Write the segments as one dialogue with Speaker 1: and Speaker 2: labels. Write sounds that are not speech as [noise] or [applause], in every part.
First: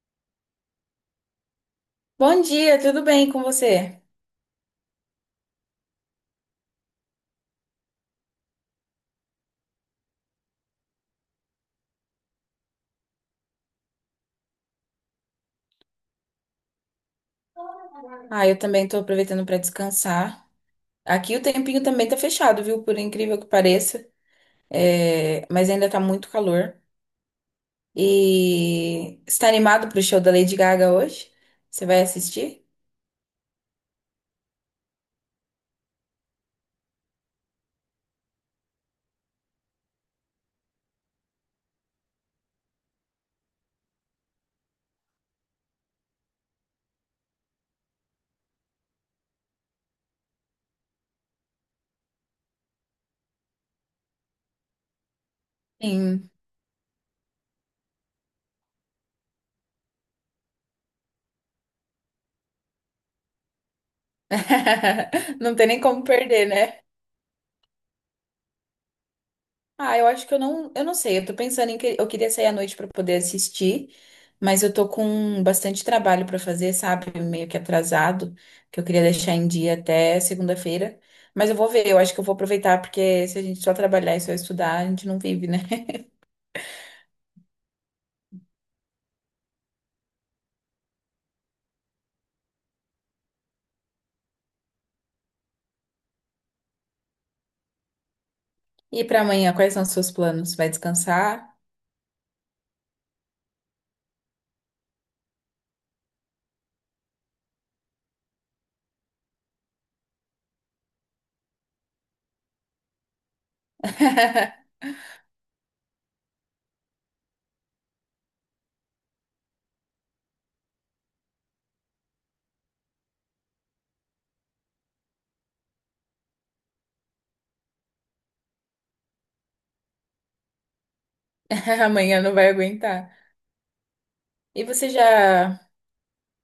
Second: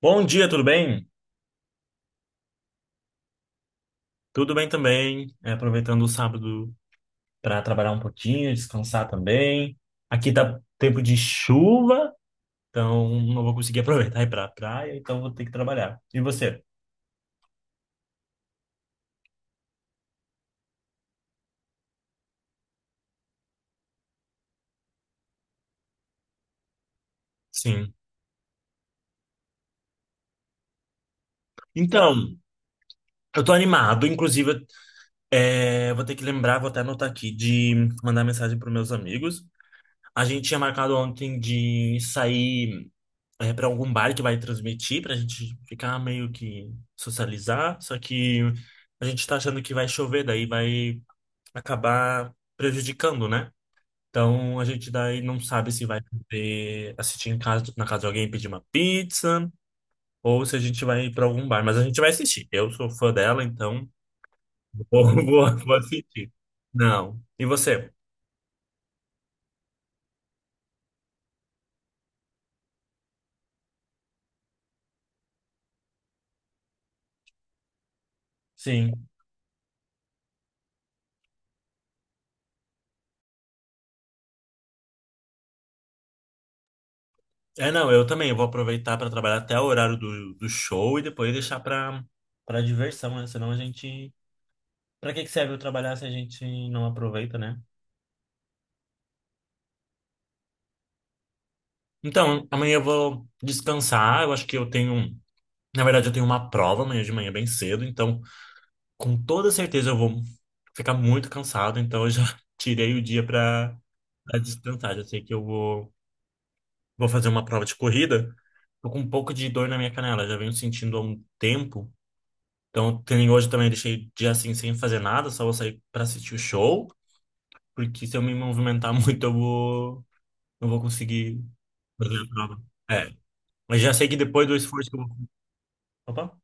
Speaker 1: Bom dia, tudo bem?
Speaker 2: Bom dia, tudo bem com você?
Speaker 1: Tudo bem também. Aproveitando o sábado para trabalhar um pouquinho, descansar também. Aqui tá tempo de chuva, então não vou conseguir aproveitar e ir pra praia, então vou ter que trabalhar. E você?
Speaker 2: Ah, eu também tô aproveitando para descansar. Aqui o tempinho também tá fechado, viu? Por incrível que pareça. É, mas ainda tá muito calor.
Speaker 1: Sim.
Speaker 2: E você tá animado pro show da Lady Gaga hoje? Você vai
Speaker 1: Então,
Speaker 2: assistir?
Speaker 1: eu tô animado, inclusive, vou ter que lembrar, vou até anotar aqui, de mandar mensagem para meus amigos. A gente tinha marcado ontem de sair. Para algum bar que vai transmitir, pra gente ficar meio que socializar. Só que a gente tá achando que vai chover, daí vai acabar prejudicando, né? Então a gente daí não sabe se vai
Speaker 2: Sim.
Speaker 1: poder assistir em casa, na casa de alguém pedir uma pizza. Ou se a gente vai ir pra algum bar, mas a gente vai assistir. Eu sou fã dela, então [laughs]
Speaker 2: [laughs] Não tem
Speaker 1: vou
Speaker 2: nem como
Speaker 1: assistir.
Speaker 2: perder, né?
Speaker 1: Não. E você?
Speaker 2: Ah, eu acho que eu não sei. Eu tô pensando em que eu queria sair à noite pra poder assistir, mas eu tô com bastante trabalho pra fazer, sabe? Meio que atrasado, que eu queria
Speaker 1: Sim.
Speaker 2: deixar em dia até segunda-feira. Mas eu vou ver, eu acho que eu vou aproveitar, porque se a gente só trabalhar e só estudar, a gente não vive, né? [laughs]
Speaker 1: É, não, eu também. Eu vou aproveitar para trabalhar até o horário do show e depois deixar para para diversão, né? Senão a gente. Para que que serve eu trabalhar se a gente não aproveita, né?
Speaker 2: E pra amanhã, quais são os seus planos? Vai descansar?
Speaker 1: Então, amanhã eu vou descansar. Eu acho que eu tenho. Na verdade, eu tenho uma prova amanhã de manhã bem cedo. Então, com toda certeza, eu vou ficar muito cansado. Então, eu já [laughs] tirei o dia para
Speaker 2: [laughs]
Speaker 1: descansar. Já sei que eu vou fazer uma prova de corrida. Tô com um pouco de dor na minha canela. Já venho sentindo há um tempo. Então, que nem hoje também eu deixei dia assim sem fazer nada, só vou sair pra assistir o show, porque se eu me movimentar [laughs] muito eu vou não vou conseguir fazer
Speaker 2: Amanhã
Speaker 1: a
Speaker 2: não vai
Speaker 1: prova.
Speaker 2: aguentar.
Speaker 1: É, mas já sei que depois do
Speaker 2: E você
Speaker 1: esforço que eu vou...
Speaker 2: já,
Speaker 1: Opa.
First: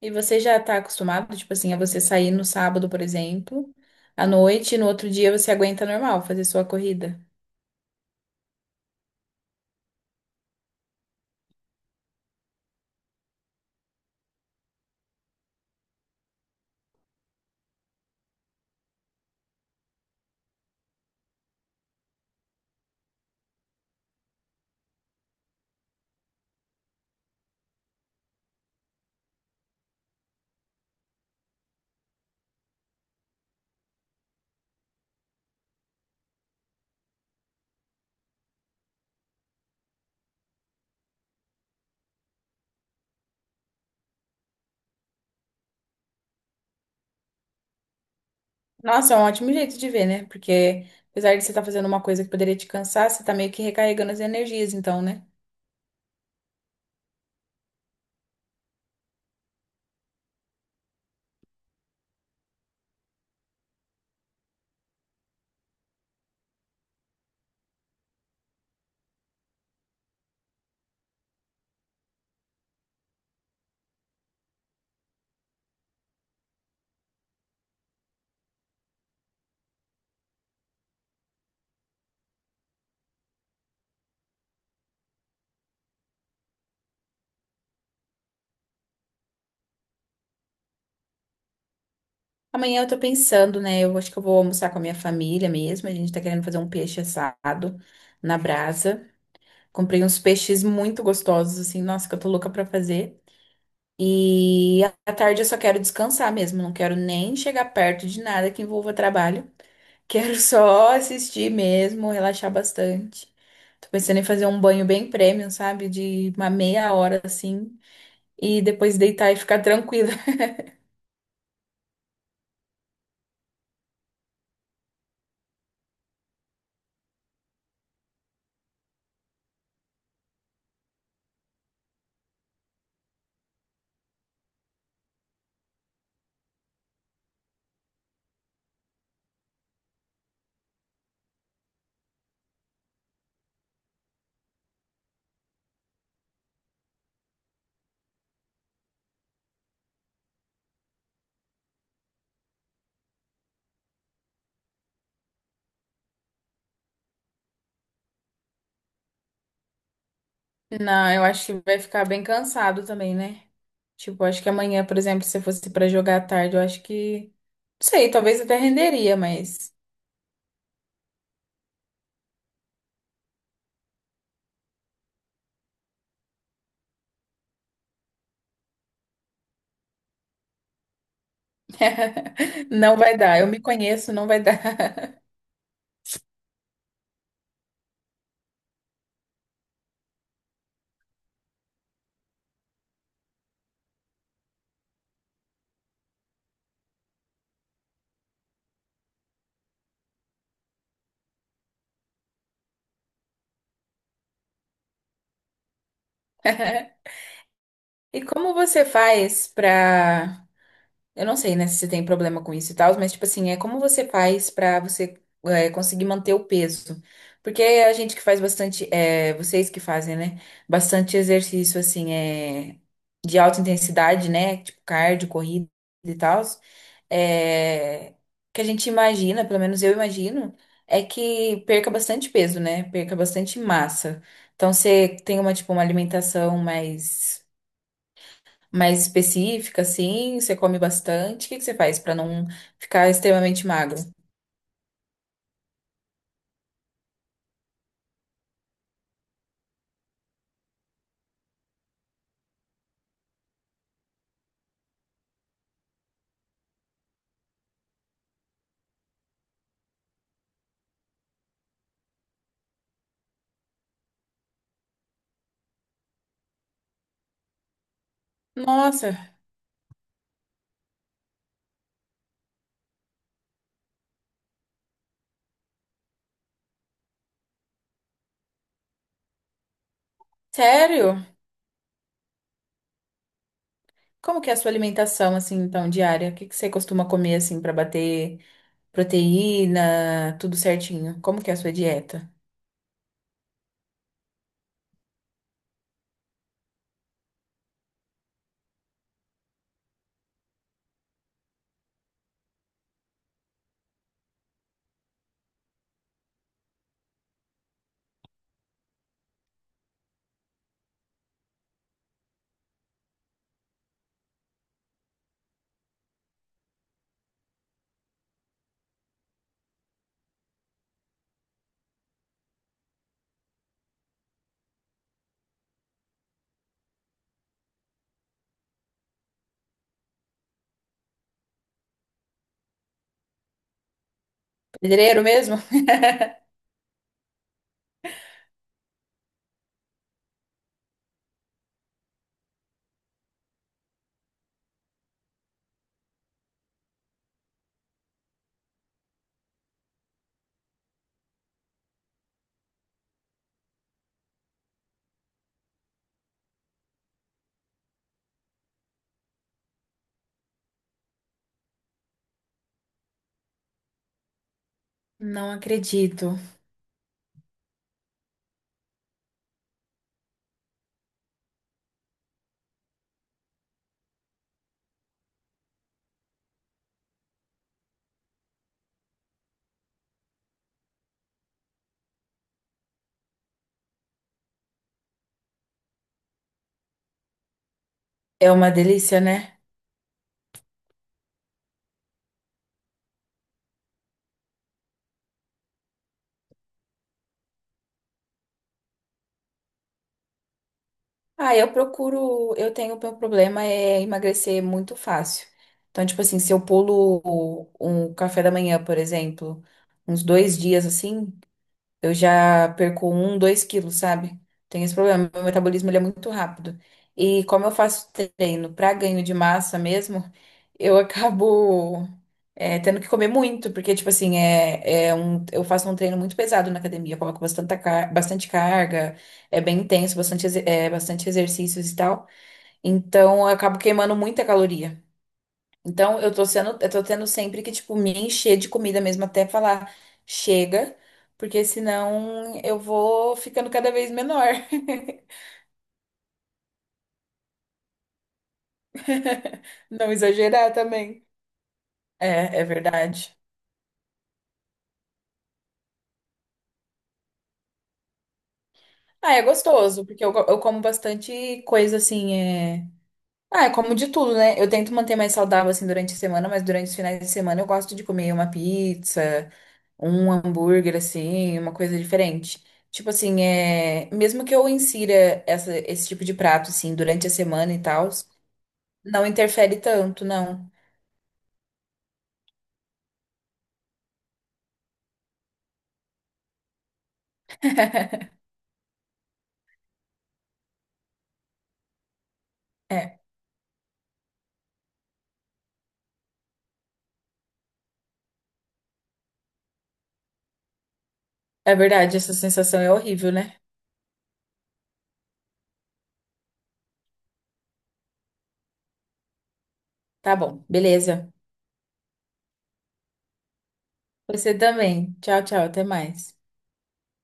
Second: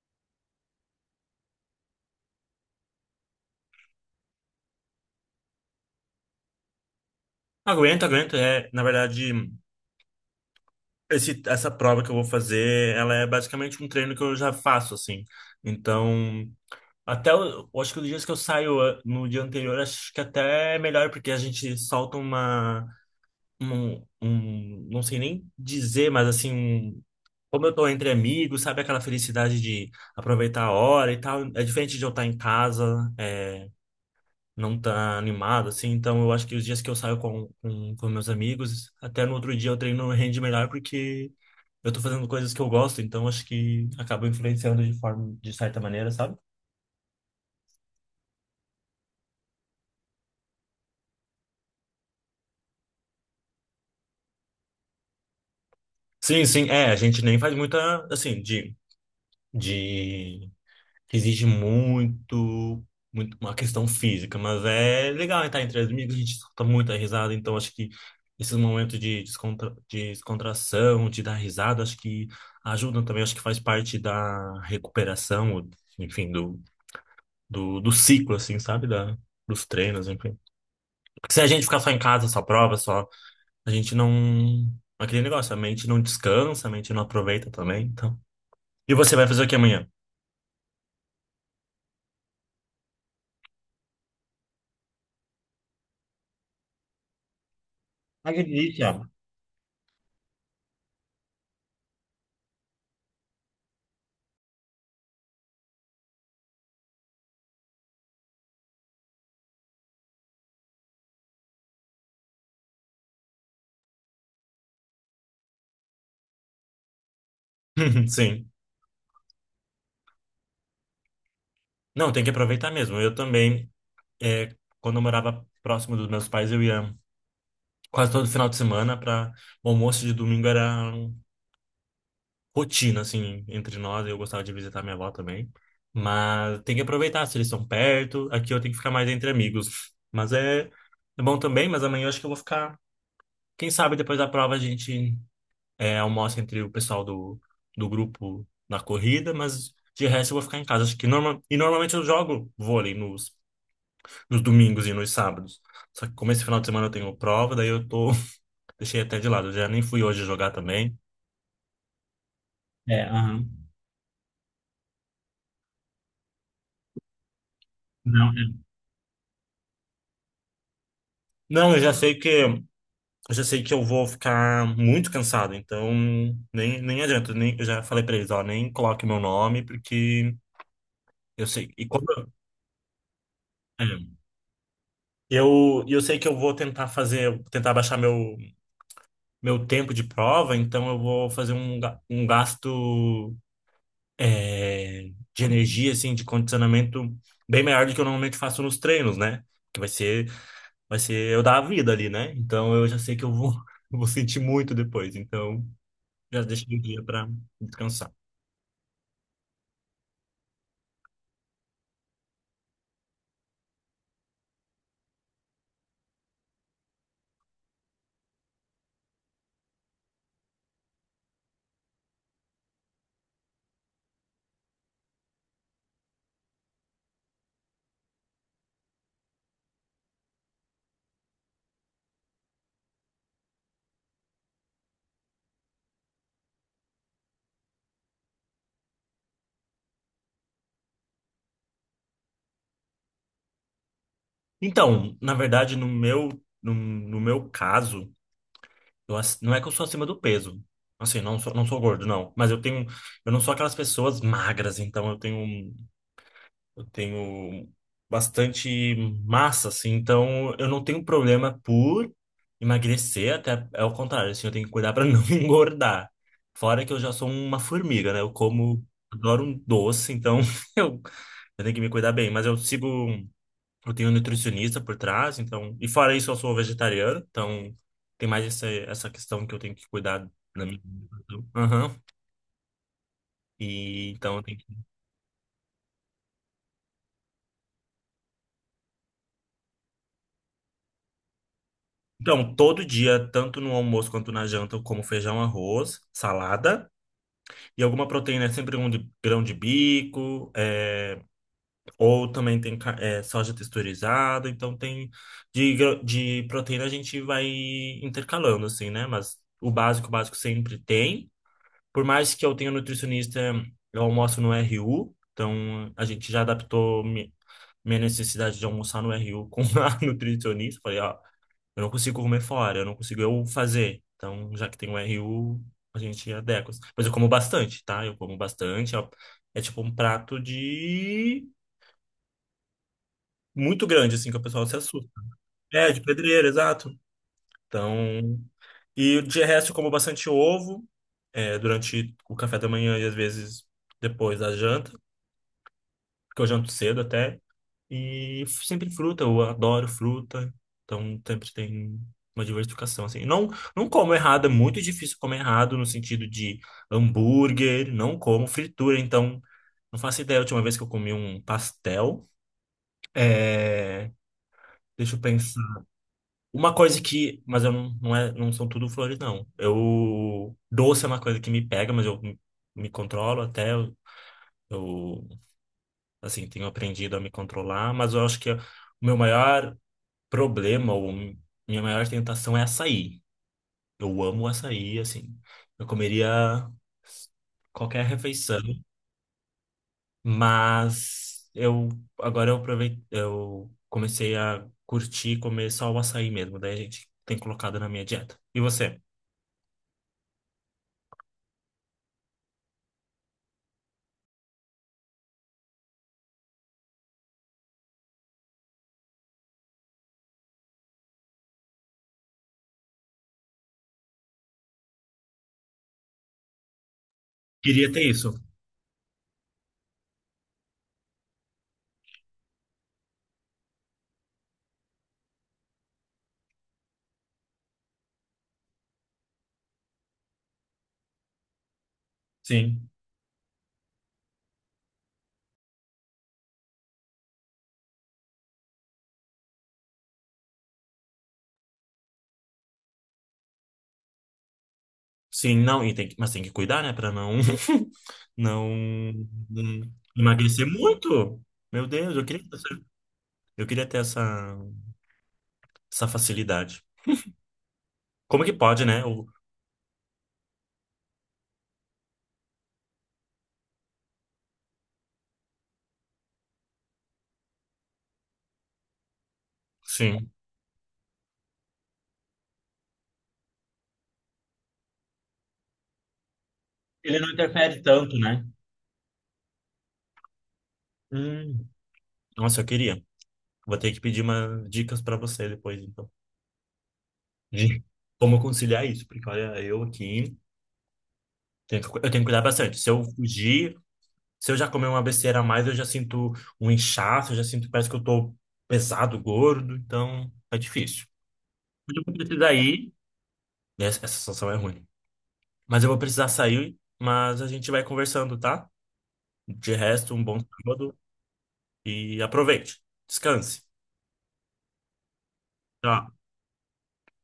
Speaker 2: e você já tá acostumado, tipo assim, a você sair no sábado, por exemplo, à noite, e no outro dia você aguenta normal fazer sua corrida?
Speaker 1: Aguento, aguento. É, na verdade, essa prova que eu vou fazer, ela é basicamente um treino que eu já faço, assim. Então, até, eu acho que os dias que eu saio ah, no dia anterior, acho que até é melhor, porque a gente solta uma não sei nem dizer, mas assim, como eu tô entre amigos, sabe aquela felicidade de aproveitar a hora e tal, é diferente de eu estar em casa, é, não tá animado, assim, então eu acho que os dias que eu saio com meus amigos, até no outro dia eu treino rende melhor porque eu tô fazendo coisas que eu gosto, então acho que acaba influenciando de forma, de certa maneira, sabe?
Speaker 2: Nossa, é um ótimo jeito de ver, né? Porque apesar de você estar fazendo uma coisa que poderia te cansar, você tá meio que recarregando as energias, então, né?
Speaker 1: Sim, sim, é, a gente nem faz muita, assim, de exige muito, muito uma questão física, mas é legal estar entre amigos, a gente solta muita risada, então acho que esses momentos de descontração, de dar risada, acho que ajudam também, acho que faz parte da recuperação, enfim, do ciclo, assim, sabe? Dos treinos, enfim. Porque se a gente ficar só em casa, só prova, só, a gente não. Aquele negócio, a mente não descansa, a mente não aproveita também, então. E você vai fazer o que amanhã?
Speaker 2: Amanhã eu tô pensando, né? Eu acho que eu vou almoçar com a minha família mesmo. A gente tá querendo fazer um peixe assado na
Speaker 1: Acredite, ó.
Speaker 2: brasa. Comprei uns peixes muito gostosos, assim, nossa, que eu tô louca pra fazer. E à tarde eu só quero descansar mesmo, não quero nem chegar perto de nada que envolva trabalho. Quero só assistir mesmo, relaxar bastante. Tô pensando em fazer um banho bem premium, sabe? De uma meia hora assim.
Speaker 1: [laughs] Sim.
Speaker 2: E depois deitar e ficar tranquila.
Speaker 1: Não, tem que aproveitar mesmo. Eu também, é, quando eu morava próximo dos meus pais, eu ia quase todo final de semana para o almoço de domingo era rotina, assim, entre nós. Eu gostava de visitar minha avó também. Mas tem que aproveitar, se eles estão perto. Aqui eu tenho que ficar mais entre amigos. Mas é, é bom também, mas amanhã eu acho que eu vou ficar. Quem sabe depois da prova a gente é, almoça entre o pessoal do grupo na corrida, mas de resto eu vou ficar em casa. Acho que norma... E normalmente eu jogo vôlei no nos domingos e nos sábados. Só que como esse final de semana eu tenho prova, daí eu tô. [laughs] Deixei até de lado. Eu já nem fui hoje jogar
Speaker 2: [laughs]
Speaker 1: também.
Speaker 2: Não, eu acho que vai ficar bem cansado
Speaker 1: É,
Speaker 2: também, né?
Speaker 1: aham.
Speaker 2: Tipo, acho que amanhã, por exemplo, se eu fosse pra jogar à tarde, eu acho que. Não sei,
Speaker 1: Não,
Speaker 2: talvez
Speaker 1: é-
Speaker 2: até renderia, mas.
Speaker 1: Não, eu já sei que eu vou ficar muito cansado, então nem, nem adianta, nem, eu já falei pra eles, ó, nem coloque meu nome, porque eu sei.
Speaker 2: [laughs] Não vai dar. Eu me
Speaker 1: É,
Speaker 2: conheço, não vai dar.
Speaker 1: e eu sei que eu vou tentar fazer, tentar baixar meu tempo de prova, então eu vou fazer um, um gasto. É, de energia, assim, de condicionamento bem maior do que eu normalmente faço nos treinos, né? Que vai ser eu dar a vida ali, né? Então eu já sei que eu vou, [laughs] eu vou sentir muito depois. Então já deixei o dia
Speaker 2: [laughs]
Speaker 1: para descansar.
Speaker 2: E como você faz pra eu não sei, né, se você tem problema com isso e tal, mas, tipo assim, é como você faz pra você é, conseguir manter o peso. Porque a gente que faz bastante, é, vocês que fazem, né, bastante exercício, assim, é, de alta intensidade, né, tipo cardio, corrida e tal, é, que a gente imagina, pelo menos eu imagino, é que perca bastante peso, né, perca bastante massa. Então, você tem uma, tipo, uma alimentação mais mais específica, assim? Você come bastante? O que que você faz para não ficar extremamente magro?
Speaker 1: Então, na verdade, no meu caso, não é que eu sou acima do peso. Assim, não sou gordo, não. Mas eu tenho, eu não sou aquelas pessoas magras, então eu tenho. Um Eu tenho bastante massa, assim, então eu não tenho problema por emagrecer, até é o contrário, assim, eu tenho que cuidar para [laughs] não engordar. Fora que eu já sou uma formiga, né? Eu como,
Speaker 2: Nossa,
Speaker 1: adoro um doce, então [laughs] eu, eu tenho que me cuidar bem. Mas eu sigo, eu tenho um nutricionista por trás, então. E fora isso, eu sou vegetariano, então tem mais essa, essa questão que eu tenho que cuidar.
Speaker 2: sério?
Speaker 1: Aham. E
Speaker 2: Como
Speaker 1: então.
Speaker 2: que é a sua alimentação, assim, então, diária? O que que você costuma comer, assim, para bater proteína, tudo certinho? Como que é a sua dieta?
Speaker 1: Então, todo dia, tanto no almoço quanto na janta, eu como feijão, arroz, salada e alguma proteína, é sempre um grão de bico, é, ou também tem soja texturizada. Então, tem de, de proteína a gente vai intercalando, assim, né? Mas o básico sempre tem. Por mais que eu tenha nutricionista, eu almoço no RU, então a gente já adaptou minha necessidade de almoçar no RU com a [laughs] nutricionista. Falei, ó. Eu não consigo comer fora, eu não consigo eu fazer. Então, já que tem o RU, a gente adequa. Mas eu como bastante, tá? Eu como bastante. É, é tipo um prato de... Muito grande, assim, que o pessoal se assusta.
Speaker 2: Pedreiro mesmo?
Speaker 1: É, de pedreiro, exato. Então... E de resto, eu como bastante ovo, é, durante o café da manhã e às vezes depois da janta. Porque eu janto cedo até. E sempre fruta, eu adoro fruta. Então sempre tem uma diversificação, assim. Não, não como errado, é muito difícil comer errado no sentido de hambúrguer, não como fritura, então não faço ideia. A última vez que eu comi um pastel, é... deixa eu
Speaker 2: Não
Speaker 1: pensar.
Speaker 2: acredito.
Speaker 1: Uma coisa que, mas eu não são tudo flores, não. Eu, doce é uma coisa que me pega, mas eu me me controlo até, eu assim, tenho aprendido a me controlar, mas eu acho que o meu maior problema, ou minha maior tentação é açaí. Eu amo açaí, assim. Eu comeria qualquer
Speaker 2: É
Speaker 1: refeição,
Speaker 2: uma delícia, né?
Speaker 1: mas eu agora eu aproveitei, eu comecei a curtir comer só o açaí mesmo, daí a gente tem colocado na minha dieta. E você?
Speaker 2: Ah, eu procuro. Eu tenho. O meu problema é emagrecer muito fácil. Então, tipo assim, se eu pulo um café da manhã, por exemplo, uns dois dias assim. Eu já perco um, dois quilos, sabe? Tenho esse problema. Meu metabolismo ele é muito rápido. E como eu
Speaker 1: Queria ter
Speaker 2: faço
Speaker 1: isso.
Speaker 2: treino para ganho de massa mesmo, eu [laughs] acabo é, tendo que comer muito, porque, tipo assim, é, eu faço um treino muito pesado na academia. Eu coloco bastante, car- bastante carga, é bem intenso, bastante, exe- é, bastante exercícios e tal.
Speaker 1: Sim.
Speaker 2: Então, eu acabo queimando muita caloria. Então, eu tô tendo sempre que, tipo, me encher de comida mesmo até falar chega, porque senão eu vou ficando cada vez menor. [laughs]
Speaker 1: Sim, não, e tem que- mas tem que cuidar, né, pra não [laughs] não não
Speaker 2: Não
Speaker 1: emagrecer
Speaker 2: exagerar também.
Speaker 1: muito. Meu Deus, eu queria
Speaker 2: É, é verdade.
Speaker 1: Eu queria ter essa facilidade. Como que pode, né? O,
Speaker 2: Ah, é gostoso, porque eu, go- eu como bastante coisa assim, é... Ah, eu como de tudo, né? Eu tento manter mais saudável, assim, durante a semana, mas durante os finais de semana eu gosto de comer uma pizza,
Speaker 1: sim.
Speaker 2: um hambúrguer assim, uma coisa diferente. Tipo assim, é, mesmo que eu insira essa- esse tipo de prato assim
Speaker 1: Ele
Speaker 2: durante
Speaker 1: não
Speaker 2: a semana e
Speaker 1: interfere
Speaker 2: tal,
Speaker 1: tanto, né?
Speaker 2: não interfere tanto, não.
Speaker 1: Hum, nossa, eu queria. Vou ter que pedir umas dicas para você depois, então. De
Speaker 2: [laughs]
Speaker 1: como conciliar isso, porque olha, eu aqui tenho eu tenho que cuidar bastante. Se eu
Speaker 2: É,
Speaker 1: fugir, se eu já comer uma besteira a mais, eu já sinto um inchaço, eu já sinto, parece que eu tô pesado, gordo, então é difícil.
Speaker 2: é
Speaker 1: Mas eu vou
Speaker 2: verdade, essa
Speaker 1: precisar
Speaker 2: sensação é
Speaker 1: ir.
Speaker 2: horrível, né?
Speaker 1: Essa situação é ruim. Mas eu vou precisar sair, mas a gente vai conversando, tá? De resto, um
Speaker 2: Tá
Speaker 1: bom
Speaker 2: bom,
Speaker 1: sábado.
Speaker 2: beleza.
Speaker 1: E aproveite. Descanse.
Speaker 2: Você também. Tchau, tchau, até
Speaker 1: Tchau.
Speaker 2: mais.